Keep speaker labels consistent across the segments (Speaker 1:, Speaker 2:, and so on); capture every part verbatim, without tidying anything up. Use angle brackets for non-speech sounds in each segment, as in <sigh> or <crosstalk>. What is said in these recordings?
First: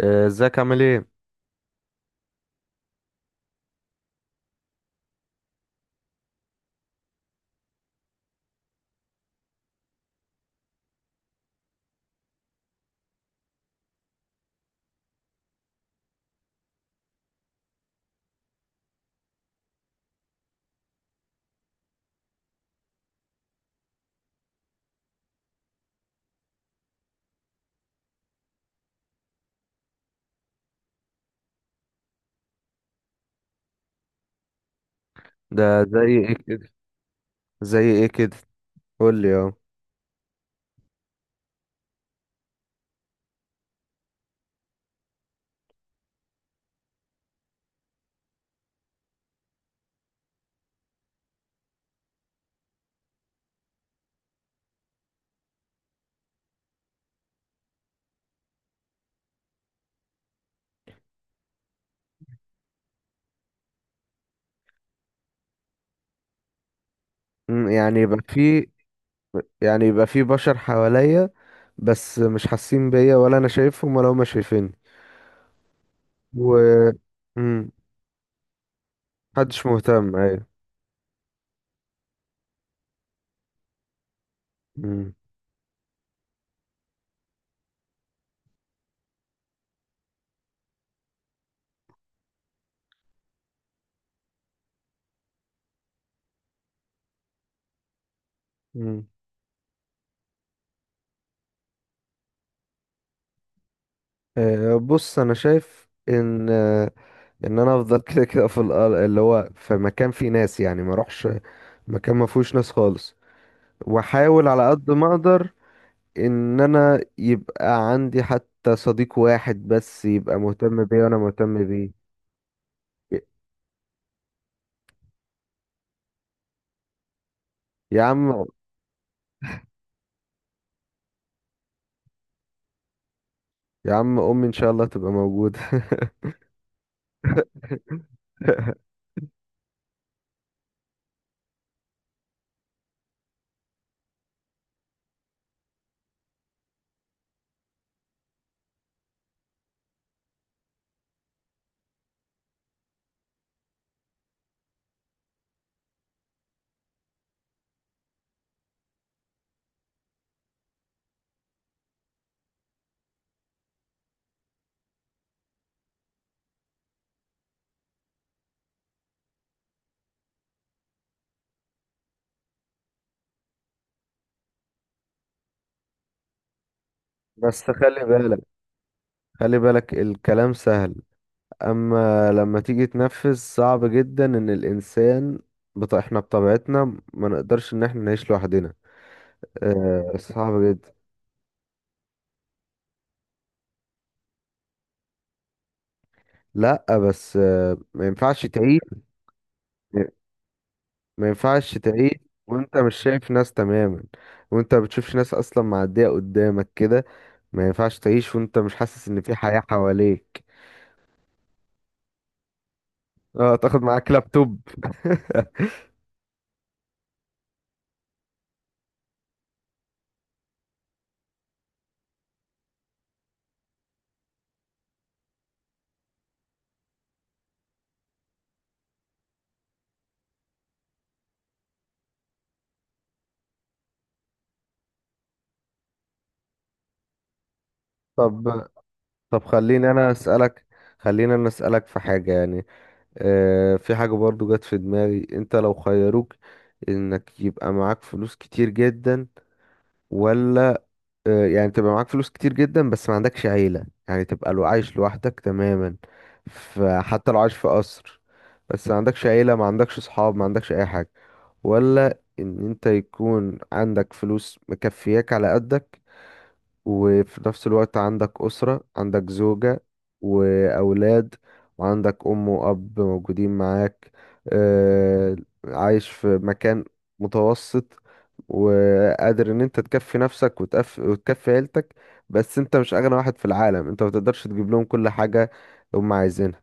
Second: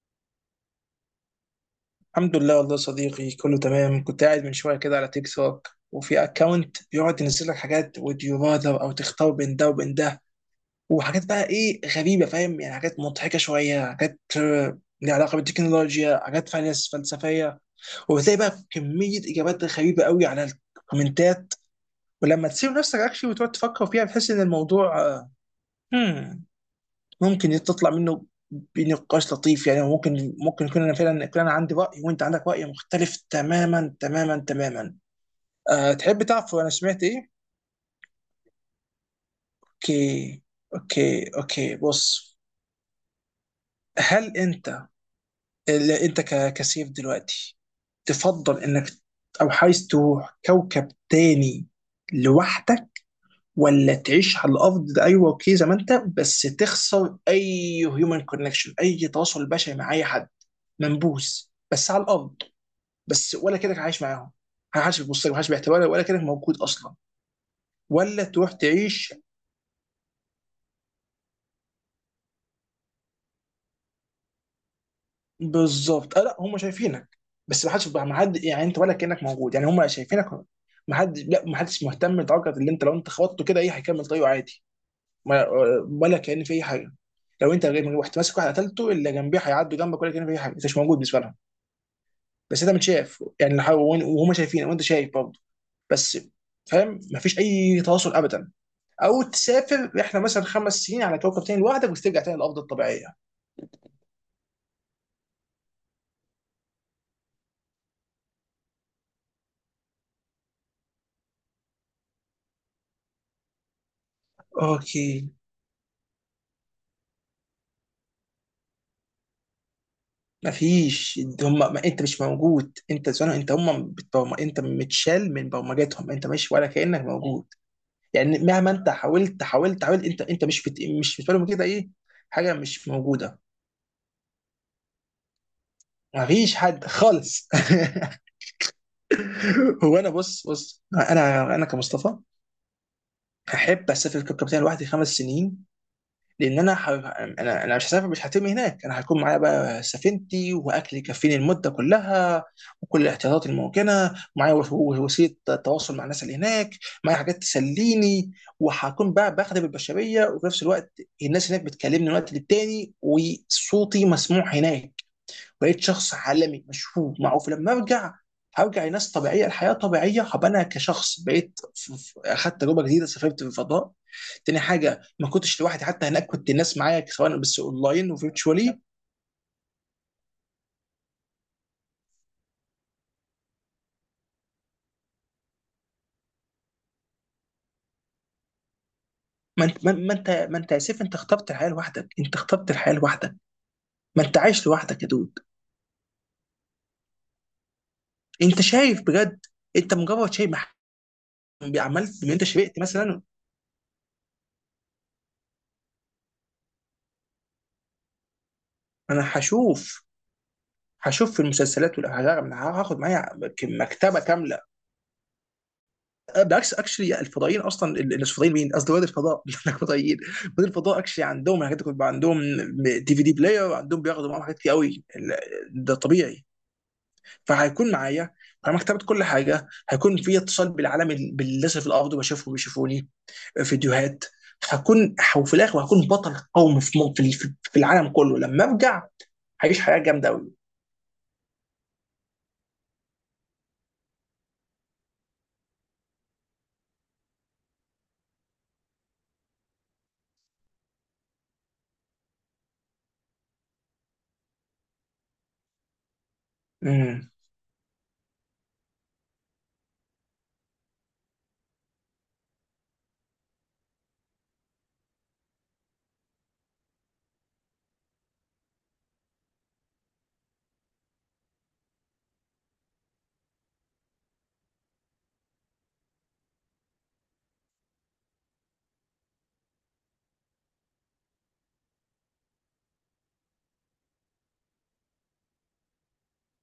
Speaker 1: آه، ازيك عامل ايه؟
Speaker 2: الحمد لله والله يا صديقي، كله تمام. كنت قاعد من شويه كده على تيك توك، وفي اكونت بيقعد ينزل لك حاجات would you rather، او تختار بين ده وبين ده. وحاجات بقى ايه غريبه، فاهم؟ يعني حاجات مضحكه شويه، حاجات آه، ليها علاقه بالتكنولوجيا، حاجات فلس فلسفيه. وبتلاقي بقى كميه اجابات غريبه قوي على الكومنتات. ولما تسيب نفسك اكشلي وتقعد تفكر فيها، بتحس ان الموضوع آه، hmm ممكن تطلع منه بنقاش لطيف، يعني ممكن ممكن يكون انا فعلا، يكون انا عندي راي وانت عندك راي مختلف تماما تماما تماما.
Speaker 1: ده
Speaker 2: أه،
Speaker 1: زي
Speaker 2: تحب
Speaker 1: ايه
Speaker 2: تعرف
Speaker 1: كده؟
Speaker 2: انا سمعت ايه؟
Speaker 1: زي ايه كده؟ قول لي اهو.
Speaker 2: اوكي، اوكي، اوكي، بص. هل انت، اللي انت ك- كسيف دلوقتي، تفضل انك، او عايز تروح كوكب تاني لوحدك، ولا تعيش على الارض ده؟ ايوه، اوكي، زي ما انت بس تخسر اي هيومن كونكشن، اي تواصل بشري مع اي حد، منبوذ بس على الارض، بس ولا كانك عايش معاهم، محدش بيبص لك، محدش بيعتبرك، ولا كانك موجود اصلا،
Speaker 1: مم، يعني يبقى
Speaker 2: ولا تروح
Speaker 1: في
Speaker 2: تعيش؟
Speaker 1: يعني يبقى في بشر حواليا، بس مش حاسين بيا ولا انا شايفهم ولا هما شايفيني.
Speaker 2: بالظبط. آه لا، هم
Speaker 1: و
Speaker 2: شايفينك بس
Speaker 1: مم،
Speaker 2: محدش، ما حد يعني انت ولا كانك موجود،
Speaker 1: محدش
Speaker 2: يعني هم
Speaker 1: مهتم،
Speaker 2: شايفينك.
Speaker 1: ايوه.
Speaker 2: ما حد لا ما حدش مهتم، لدرجه اللي انت لو انت خبطته كده ايه، هيكمل طريقه عادي.
Speaker 1: مم،
Speaker 2: ما- ولا كان في اي حاجه. لو انت غير رحت ماسك واحد قتلته، اللي جنبيه هيعدوا جنبك ولا كان في اي حاجه. انت مش موجود بالنسبه لهم. بس انت متشاف، يعني لو- وهم شايفينك وانت شايف برضه، بس، فاهم؟ مفيش اي تواصل ابدا.
Speaker 1: مم.
Speaker 2: او تسافر رحله مثلا خمس سنين على كوكب تاني لوحدك، وترجع تاني للارض الطبيعيه.
Speaker 1: آه، بص انا شايف ان آه، ان انا افضل <laughs> كده كده في الأرض، اللي هو في مكان فيه ناس، يعني ما اروحش مكان ما فيهوش ناس خالص، واحاول على قد ما
Speaker 2: اوكي،
Speaker 1: اقدر ان انا يبقى عندي حتى صديق واحد بس يبقى مهتم بيا وانا
Speaker 2: مفيش. هم
Speaker 1: مهتم
Speaker 2: ما انت
Speaker 1: بيه.
Speaker 2: مش موجود، انت
Speaker 1: ي-
Speaker 2: زمان انت هم بتبرم، انت متشال من برمجتهم، انت مش، ولا كانك موجود.
Speaker 1: يا
Speaker 2: يعني
Speaker 1: عم،
Speaker 2: مهما انت حاولت حاولت حاولت، انت انت مش بت، مش بالنسبه لهم كده ايه، حاجه مش موجوده.
Speaker 1: يا عم امي ان شاء الله تبقى موجودة.
Speaker 2: مفيش حد خالص.
Speaker 1: <laughs>
Speaker 2: <laughs> هو انا، بص بص، انا انا كمصطفى، احب اسافر كوكب تاني لوحدي خمس سنين. لان انا ح... انا انا مش هسافر، مش هترمي هناك، انا هيكون معايا بقى سفينتي واكل يكفيني المده كلها، وكل الاحتياطات الممكنه معايا، وس- وسيله تواصل مع الناس اللي هناك، معايا حاجات تسليني، وهكون بقى بخدم البشريه، وفي نفس الوقت الناس هناك بتكلمني من وقت للتاني وصوتي مسموع هناك. بقيت شخص عالمي مشهور معروف لما ارجع. هرجع لناس طبيعيه، الحياه طبيعيه، هبقى انا كشخص بقيت ف- ف- اخدت تجربه جديده، سافرت في الفضاء. تاني حاجه، ما كنتش لوحدي حتى هناك، كنت الناس معايا سواء، بس
Speaker 1: بس خلي
Speaker 2: اونلاين
Speaker 1: بالك،
Speaker 2: وفيرتشوالي.
Speaker 1: خلي بالك الكلام سهل، اما لما تيجي تنفذ صعب جدا، ان الانسان بط... احنا بطبيعتنا ما نقدرش ان احنا نعيش لوحدنا.
Speaker 2: ما انت ما
Speaker 1: آه،
Speaker 2: ما انت ما
Speaker 1: صعب
Speaker 2: انت يا
Speaker 1: جدا.
Speaker 2: سيف، انت اخترت الحياه لوحدك، انت اخترت الحياه لوحدك. ما انت عايش لوحدك يا دود.
Speaker 1: لا، بس آه، ما ينفعش
Speaker 2: انت
Speaker 1: تعيش.
Speaker 2: شايف بجد؟ انت مجرد شايف، مح-
Speaker 1: ما ينفعش تعيش
Speaker 2: عملت ان انت
Speaker 1: وانت
Speaker 2: شبعت
Speaker 1: مش
Speaker 2: مثلا؟
Speaker 1: شايف ناس تماما، وانت ما بتشوفش ناس اصلا معدية قدامك كده. ما ينفعش تعيش وانت مش حاسس ان
Speaker 2: انا
Speaker 1: في حياة
Speaker 2: هشوف،
Speaker 1: حواليك.
Speaker 2: هشوف في المسلسلات، ولا هاخد معايا
Speaker 1: اه، تاخد معاك
Speaker 2: مكتبه كامله.
Speaker 1: لابتوب. <laughs>
Speaker 2: آه، بالعكس، اكشلي الفضائيين اصلا، ال- مش فضائيين، مين قصدي، رواد الفضاء <laughs> مش هناك فضائيين. رواد الفضاء اكشلي عندهم الحاجات دي كلها، بيبقى عندهم دي في دي بلاير، عندهم بياخدوا معاهم حاجات كتير قوي ال- ده طبيعي. فهيكون معايا انا مكتبه، كل حاجه، هيكون في اتصال بالعالم، ال- بالناس اللي في الارض، بشوفهم بيشوفوني، فيديوهات. هكون ح- وفي الاخر هكون بطل قومي في م- في ال- في العالم كله لما
Speaker 1: طب،
Speaker 2: ارجع.
Speaker 1: طب
Speaker 2: هعيش
Speaker 1: خليني
Speaker 2: حياه
Speaker 1: انا
Speaker 2: جامده قوي.
Speaker 1: اسالك خليني انا اسالك في حاجه يعني. آه، في حاجه برضو جت في دماغي. انت لو خيروك انك يبقى معاك فلوس كتير جدا، ولا آه، يعني تبقى معاك فلوس كتير جدا بس ما عندكش عيلة، يعني تبقى لو عايش لوحدك تماما، فحتى لو عايش في قصر بس ما عندكش عيلة، ما عندكش صحاب، ما عندكش اي حاجة؛ ولا ان انت يكون عندك فلوس مكفياك على قدك، وفي نفس الوقت عندك أسرة، عندك زوجة وأولاد، وعندك أم وأب موجودين معاك، آه، عايش في مكان متوسط، وقادر إن أنت تكفي نفسك وتكفي, وتكفي عيلتك، بس أنت مش أغنى واحد في العالم، أنت متقدرش تجيب لهم كل حاجة هم عايزينها.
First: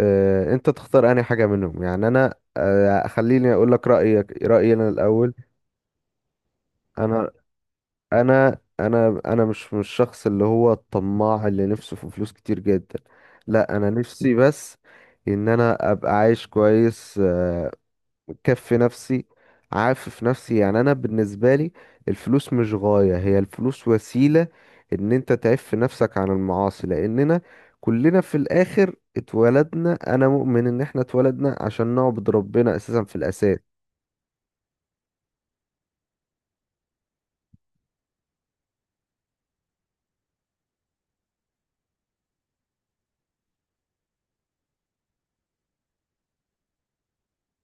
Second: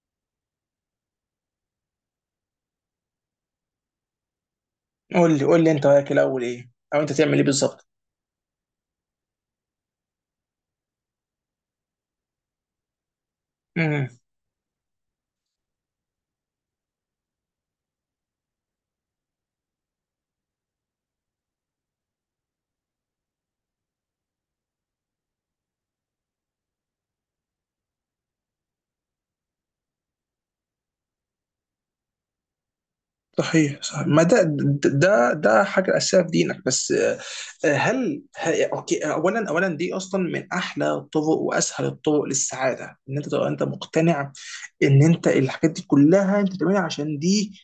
Speaker 1: آه، أنت تختار أي حاجة منهم؟ يعني أنا آه، خليني أقول لك رأيك رأيي أنا الأول.
Speaker 2: قول لي قول لي انت رايك الاول ايه، او انت
Speaker 1: أنا
Speaker 2: تعمل ايه بالظبط.
Speaker 1: انا انا انا مش مش الشخص اللي هو الطماع اللي نفسه في فلوس كتير جدا، لا انا
Speaker 2: مم.
Speaker 1: نفسي بس ان انا ابقى عايش كويس، آه، مكفي نفسي، عافف نفسي. يعني انا بالنسبه لي الفلوس مش غايه، هي الفلوس وسيله ان انت تعف نفسك عن المعاصي، لاننا كلنا في الاخر اتولدنا. انا مؤمن ان احنا اتولدنا عشان نعبد ربنا اساسا في الاساس.
Speaker 2: صحيح صحيح، ما ده ده ده حاجه اساسيه في دينك، بس. آه، هل ه- اوكي، اولا اولا دي اصلا من احلى الطرق واسهل الطرق للسعاده، ان انت تبقى انت مقتنع ان انت الحاجات دي كلها انت بتعملها عشان دي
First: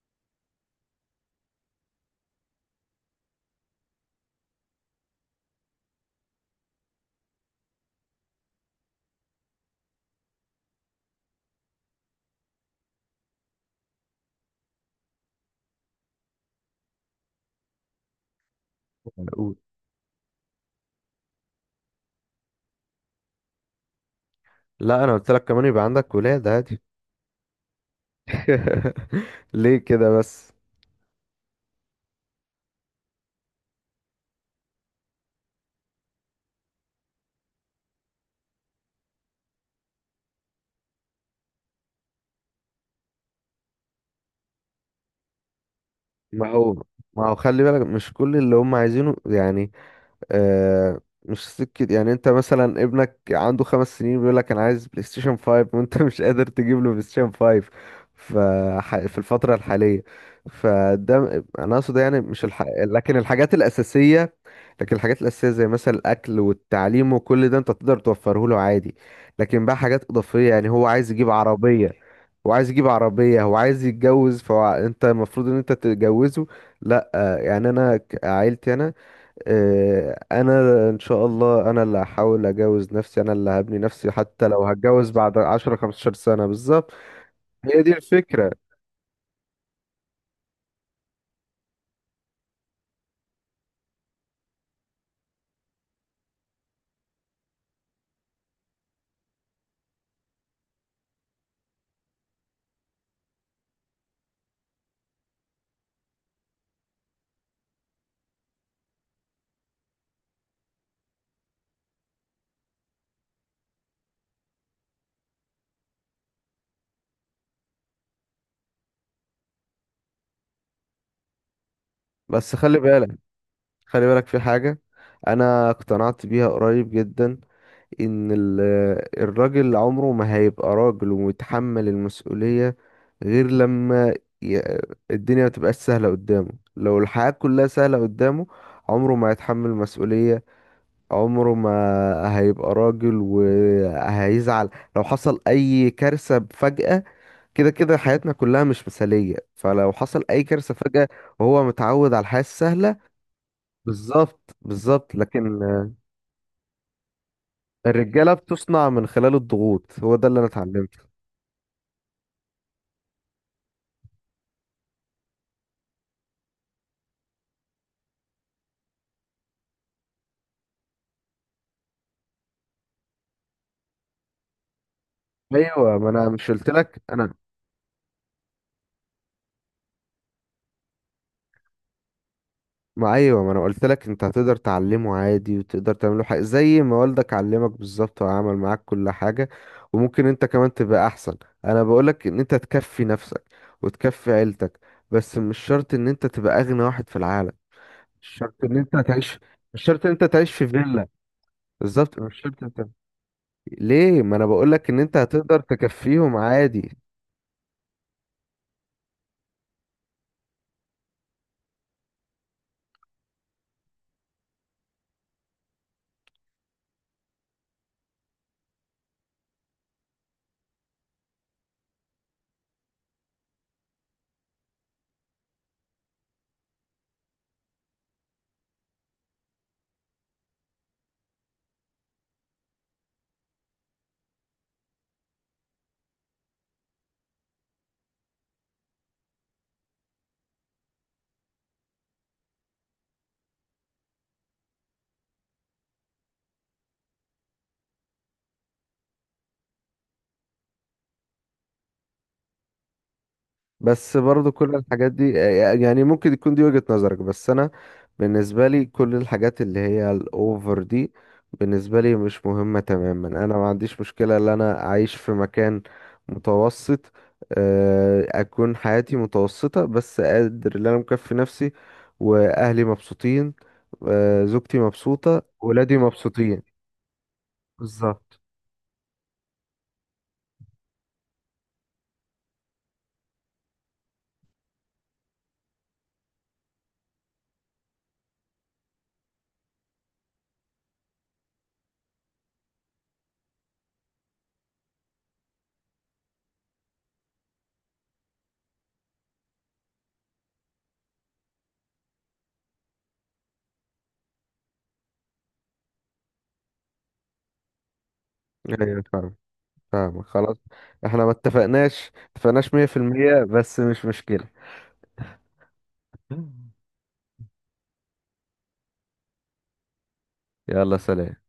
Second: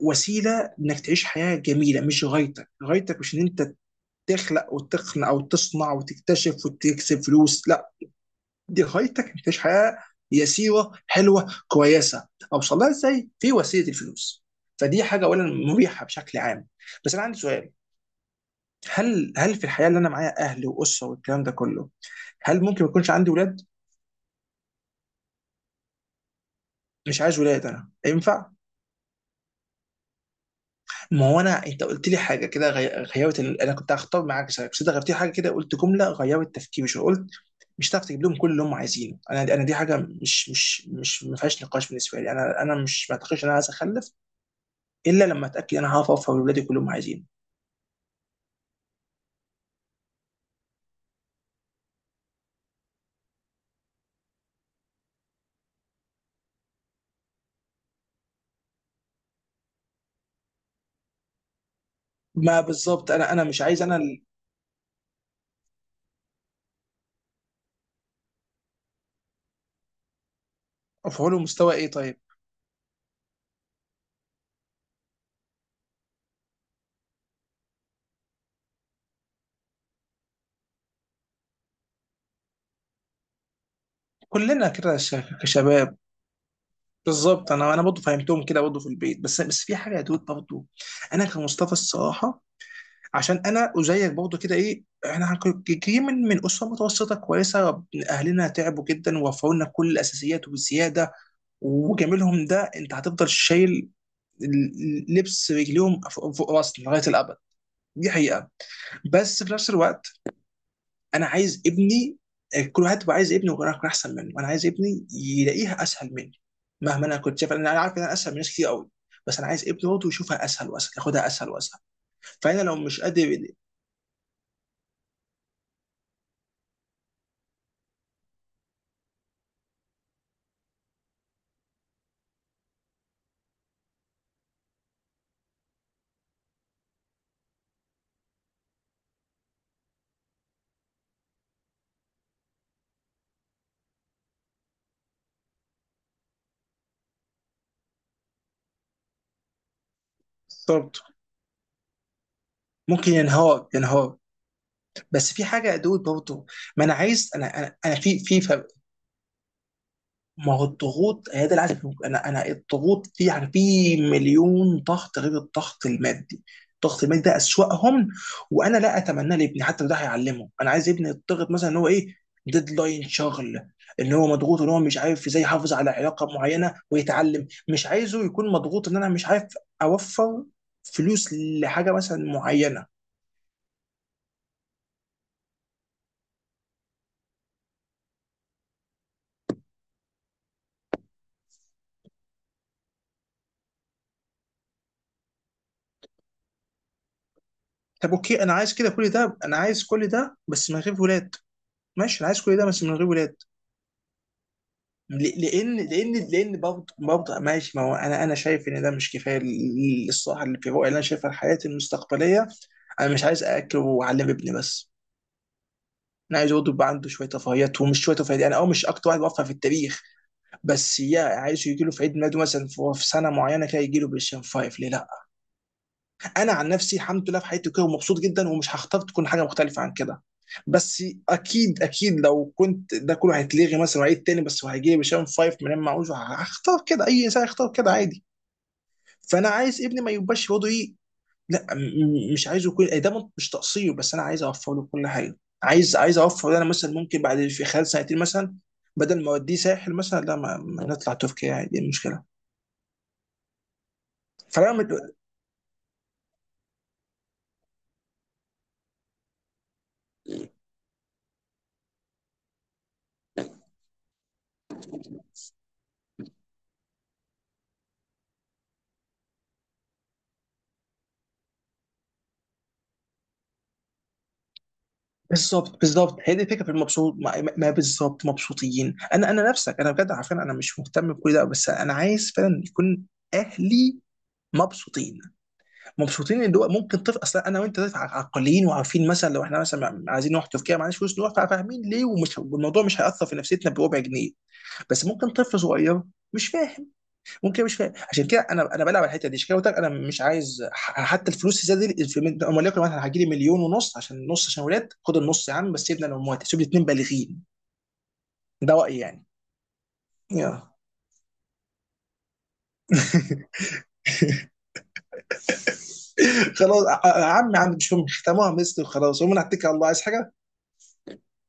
Speaker 2: وسيله انك تعيش حياه جميله، مش غايتك. غايتك مش ان انت تخلق وتقنع، او تصنع وتكتشف وتكسب فلوس، لا. دي غايتك انك تعيش حياه يسيره حلوه كويسه. اوصل لها ازاي؟ في وسيله، الفلوس. فدي حاجه اولا مريحه بشكل عام. بس انا عندي سؤال. هل
Speaker 1: أقول.
Speaker 2: هل في الحياه اللي انا معايا اهل واسره والكلام ده كله، هل ممكن ما يكونش عندي ولاد؟
Speaker 1: لا، انا قلت لك كمان يبقى عندك ولاد.
Speaker 2: مش عايز ولاد انا، ينفع؟
Speaker 1: <laughs> ليه كده بس؟
Speaker 2: ما هو انا، انت قلت لي حاجه كده غي- غيرت ال، انا كنت هختار معاك سبب بس انت غيرت لي حاجه كده، قلت جمله غيرت تفكيري شويه، قلت مش هتعرف تجيب لهم كل اللي هم عايزينه. انا انا دي حاجه مش مش مش ما فيهاش نقاش بالنسبه لي. انا انا مش، ما اعتقدش ان انا عايز اخلف الا لما اتاكد انا هعرف ارفع
Speaker 1: ما
Speaker 2: لاولادي
Speaker 1: هو
Speaker 2: كلهم
Speaker 1: ما
Speaker 2: عايزين.
Speaker 1: هو خلي بالك مش كل اللي هم عايزينه يعني. آه، مش سكة. يعني انت مثلا ابنك عنده خمس سنين بيقول لك انا عايز بلاي ستيشن فايف، <laughs> وانت مش قادر تجيب له بلاي ستيشن فايف ف في الفترة الحالية. فده م- انا اقصد يعني مش
Speaker 2: ما
Speaker 1: الح...
Speaker 2: بالظبط،
Speaker 1: لكن
Speaker 2: انا انا
Speaker 1: الحاجات
Speaker 2: مش عايز انا ال-
Speaker 1: الأساسية، لكن الحاجات الأساسية زي مثلا الأكل والتعليم وكل ده انت تقدر توفره له عادي. لكن بقى حاجات إضافية، يعني هو عايز
Speaker 2: ارفع
Speaker 1: يجيب
Speaker 2: له مستوى ايه
Speaker 1: عربية
Speaker 2: طيب.
Speaker 1: هو عايز يجيب عربية هو عايز يتجوز، فانت المفروض ان انت تتجوزه. لا، آه، يعني انا ك- عيلتي انا، آه، انا ان شاء الله انا اللي هحاول اجوز نفسي، انا اللي هبني نفسي، حتى لو
Speaker 2: كلنا كده
Speaker 1: هتجوز
Speaker 2: ش-
Speaker 1: بعد عشرة
Speaker 2: كشباب.
Speaker 1: 15 سنة، بالظبط
Speaker 2: بالظبط، انا انا
Speaker 1: هي دي
Speaker 2: برضه فهمتهم
Speaker 1: الفكرة.
Speaker 2: كده برضه في البيت بس، بس في حاجه يا دود برضه. انا كمصطفى الصراحه، عشان انا زيك برضه كده ايه، احنا جايين من من اسره متوسطه كويسه. اهلنا تعبوا جدا ووفروا لنا كل الاساسيات والزياده، وجميلهم ده انت هتفضل شايل ال- لبس رجليهم فوق فوق راسنا لغايه الابد. دي حقيقه. بس في نفس الوقت، انا عايز ابني، آه، كل واحد بيبقى عايز ابنه يكون، يكون احسن منه. انا عايز ابني يلاقيها اسهل مني، مهما انا كنت شايف. انا أنا عارف ان انا اسهل من ناس كتير قوي، بس انا عايز ابني برضه يشوفها اسهل واسهل، ياخدها اسهل واسهل.
Speaker 1: بس
Speaker 2: فانا لو
Speaker 1: خلي
Speaker 2: مش
Speaker 1: بالك،
Speaker 2: قادر،
Speaker 1: خلي بالك في حاجة انا اقتنعت بيها قريب جدا، ان ال- الراجل عمره ما هيبقى راجل ومتحمل المسؤولية غير لما ي- الدنيا ما تبقاش سهلة قدامه. لو الحياة كلها سهلة قدامه عمره ما هيتحمل مسؤولية، عمره ما هيبقى راجل وهيزعل لو حصل اي كارثة فجأة. كده كده حياتنا كلها مش مثالية، فلو حصل اي كارثة
Speaker 2: بالظبط،
Speaker 1: فجأة وهو متعود على الحياة السهلة،
Speaker 2: ممكن ينهار ينهار.
Speaker 1: بالظبط، بالظبط،
Speaker 2: بس في
Speaker 1: لكن
Speaker 2: حاجه يا
Speaker 1: آه،
Speaker 2: دود برضه، ما انا عايز، انا انا, أنا في
Speaker 1: الرجالة
Speaker 2: في
Speaker 1: بتصنع من خلال الضغوط، هو ده اللي انا
Speaker 2: ما هو
Speaker 1: اتعلمته.
Speaker 2: الضغوط هي ده العزف. انا انا الضغوط دي يعني في مليون ضغط غير الضغط المادي. الضغط المادي ده اسوأهم، وانا لا اتمناه لابني حتى لو ده هيعلمه. انا عايز ابني يضغط مثلا ان هو ايه، ديدلاين شغل، ان هو مضغوط، ان هو مش عارف ازاي يحافظ على
Speaker 1: ايوه، ما
Speaker 2: علاقه
Speaker 1: انا مش قلت
Speaker 2: معينه
Speaker 1: لك انا؟
Speaker 2: ويتعلم. مش عايزه يكون مضغوط ان انا مش عارف اوفر فلوس لحاجه مثلا معينه.
Speaker 1: ما ايوه، ما انا قلت لك انت هتقدر تعلمه عادي، وتقدر تعمله حاجه زي ما والدك علمك بالظبط وعمل معاك كل حاجه، وممكن انت كمان تبقى احسن. انا بقولك ان انت تكفي نفسك وتكفي عيلتك، بس مش شرط ان انت تبقى اغنى واحد في العالم.
Speaker 2: طب
Speaker 1: مش
Speaker 2: اوكي، انا
Speaker 1: شرط
Speaker 2: عايز
Speaker 1: ان
Speaker 2: كده،
Speaker 1: انت
Speaker 2: كل ده،
Speaker 1: تعيش
Speaker 2: انا
Speaker 1: مش
Speaker 2: عايز
Speaker 1: شرط
Speaker 2: كل
Speaker 1: ان انت
Speaker 2: ده
Speaker 1: تعيش في
Speaker 2: بس من غير
Speaker 1: فيلا،
Speaker 2: ولاد.
Speaker 1: بالظبط
Speaker 2: ماشي، انا
Speaker 1: مش
Speaker 2: عايز كل
Speaker 1: شرط
Speaker 2: ده بس
Speaker 1: انت.
Speaker 2: من غير ولاد.
Speaker 1: ليه؟ ما انا بقولك ان انت
Speaker 2: ل-
Speaker 1: هتقدر
Speaker 2: لان لان
Speaker 1: تكفيهم
Speaker 2: لان برضه
Speaker 1: عادي.
Speaker 2: برضه، ماشي، ما هو انا انا شايف ان ده مش كفايه لل- للصراحه، اللي في الرؤيه اللي انا شايفها حياتي المستقبليه. انا مش عايز اكل واعلم ابني بس، انا عايز برضه يبقى عنده شويه رفاهيات. ومش شويه رفاهيات، انا اه مش اكتر واحد بوفر في التاريخ، بس يا عايزه يجي له في عيد ميلاده مثلا في في سنه معينه كده، يجي له بالشام فايف، ليه لا؟ انا عن نفسي الحمد لله في حياتي كده ومبسوط جدا، ومش هختار تكون حاجه مختلفه عن كده، بس اكيد اكيد لو كنت ده كله هيتلغي مثلا وعيد تاني بس، وهيجي بشام فايف من معوش، هختار كده. اي انسان هيختار كده عادي. فانا عايز ابني ما يبقاش برضه ايه، لا. م- م- مش عايزه يكون إيه، ده مش تقصير، بس انا عايز اوفر له كل حاجه. عايز عايز اوفر له، انا مثلا ممكن بعد، في خلال سنتين مثلا، بدل ما اوديه ساحل مثلا، لا، ما ما نطلع تركيا عادي، إيه المشكله؟
Speaker 1: بس برضو كل
Speaker 2: فانا
Speaker 1: الحاجات دي، آه، آه، يعني ممكن يكون دي وجهة نظرك، بس انا بالنسبة لي كل الحاجات اللي هي الاوفر دي بالنسبة لي مش مهمة تماما. انا ما عنديش مشكلة ان انا اعيش في مكان متوسط، آه، اكون حياتي متوسطة، بس قادر ان انا مكفي نفسي، واهلي مبسوطين، آه، زوجتي مبسوطة،
Speaker 2: بالظبط
Speaker 1: ولادي
Speaker 2: بالظبط، هي دي
Speaker 1: مبسوطين.
Speaker 2: الفكره، في المبسوط، ما, ما بالظبط،
Speaker 1: بالظبط.
Speaker 2: مبسوطين، انا انا نفسك انا بجد، عارفين انا مش مهتم بكل ده بس انا عايز فعلا يكون اهلي مبسوطين، مبسوطين. اللي هو ممكن طفل اصلا، انا وانت طفل ع- عاقلين وعارفين مثلا لو احنا مثلا عايزين نروح تركيا معناش فلوس نروح، فاهمين ليه، ومش، والموضوع مش هياثر في نفسيتنا بربع جنيه. بس ممكن طفل صغير مش فاهم، ممكن مش فاهم. عشان كده انا انا بلعب على الحته دي. عشان كده قلت لك انا مش عايز ح- حتى الفلوس الزياده دي، في- من- وليكن مثلا هجي لي مليون ونص، عشان نص عشان ولاد، خد النص يا عم بس سيبنا انا وامواتي، سيب لي اتنين بالغين. ده رايي
Speaker 1: ايوه،
Speaker 2: يعني.
Speaker 1: فاهم، فاهم، خلاص.
Speaker 2: يا.
Speaker 1: احنا ما اتفقناش اتفقناش مية بالمية،
Speaker 2: <laughs>
Speaker 1: بس مش مشكلة.
Speaker 2: خلاص،
Speaker 1: <laughs>
Speaker 2: ع- ع- عمي عندي مش مهم، ختموها مثل وخلاص، ومن على الله، عايز حاجه؟
Speaker 1: يلا، سلام.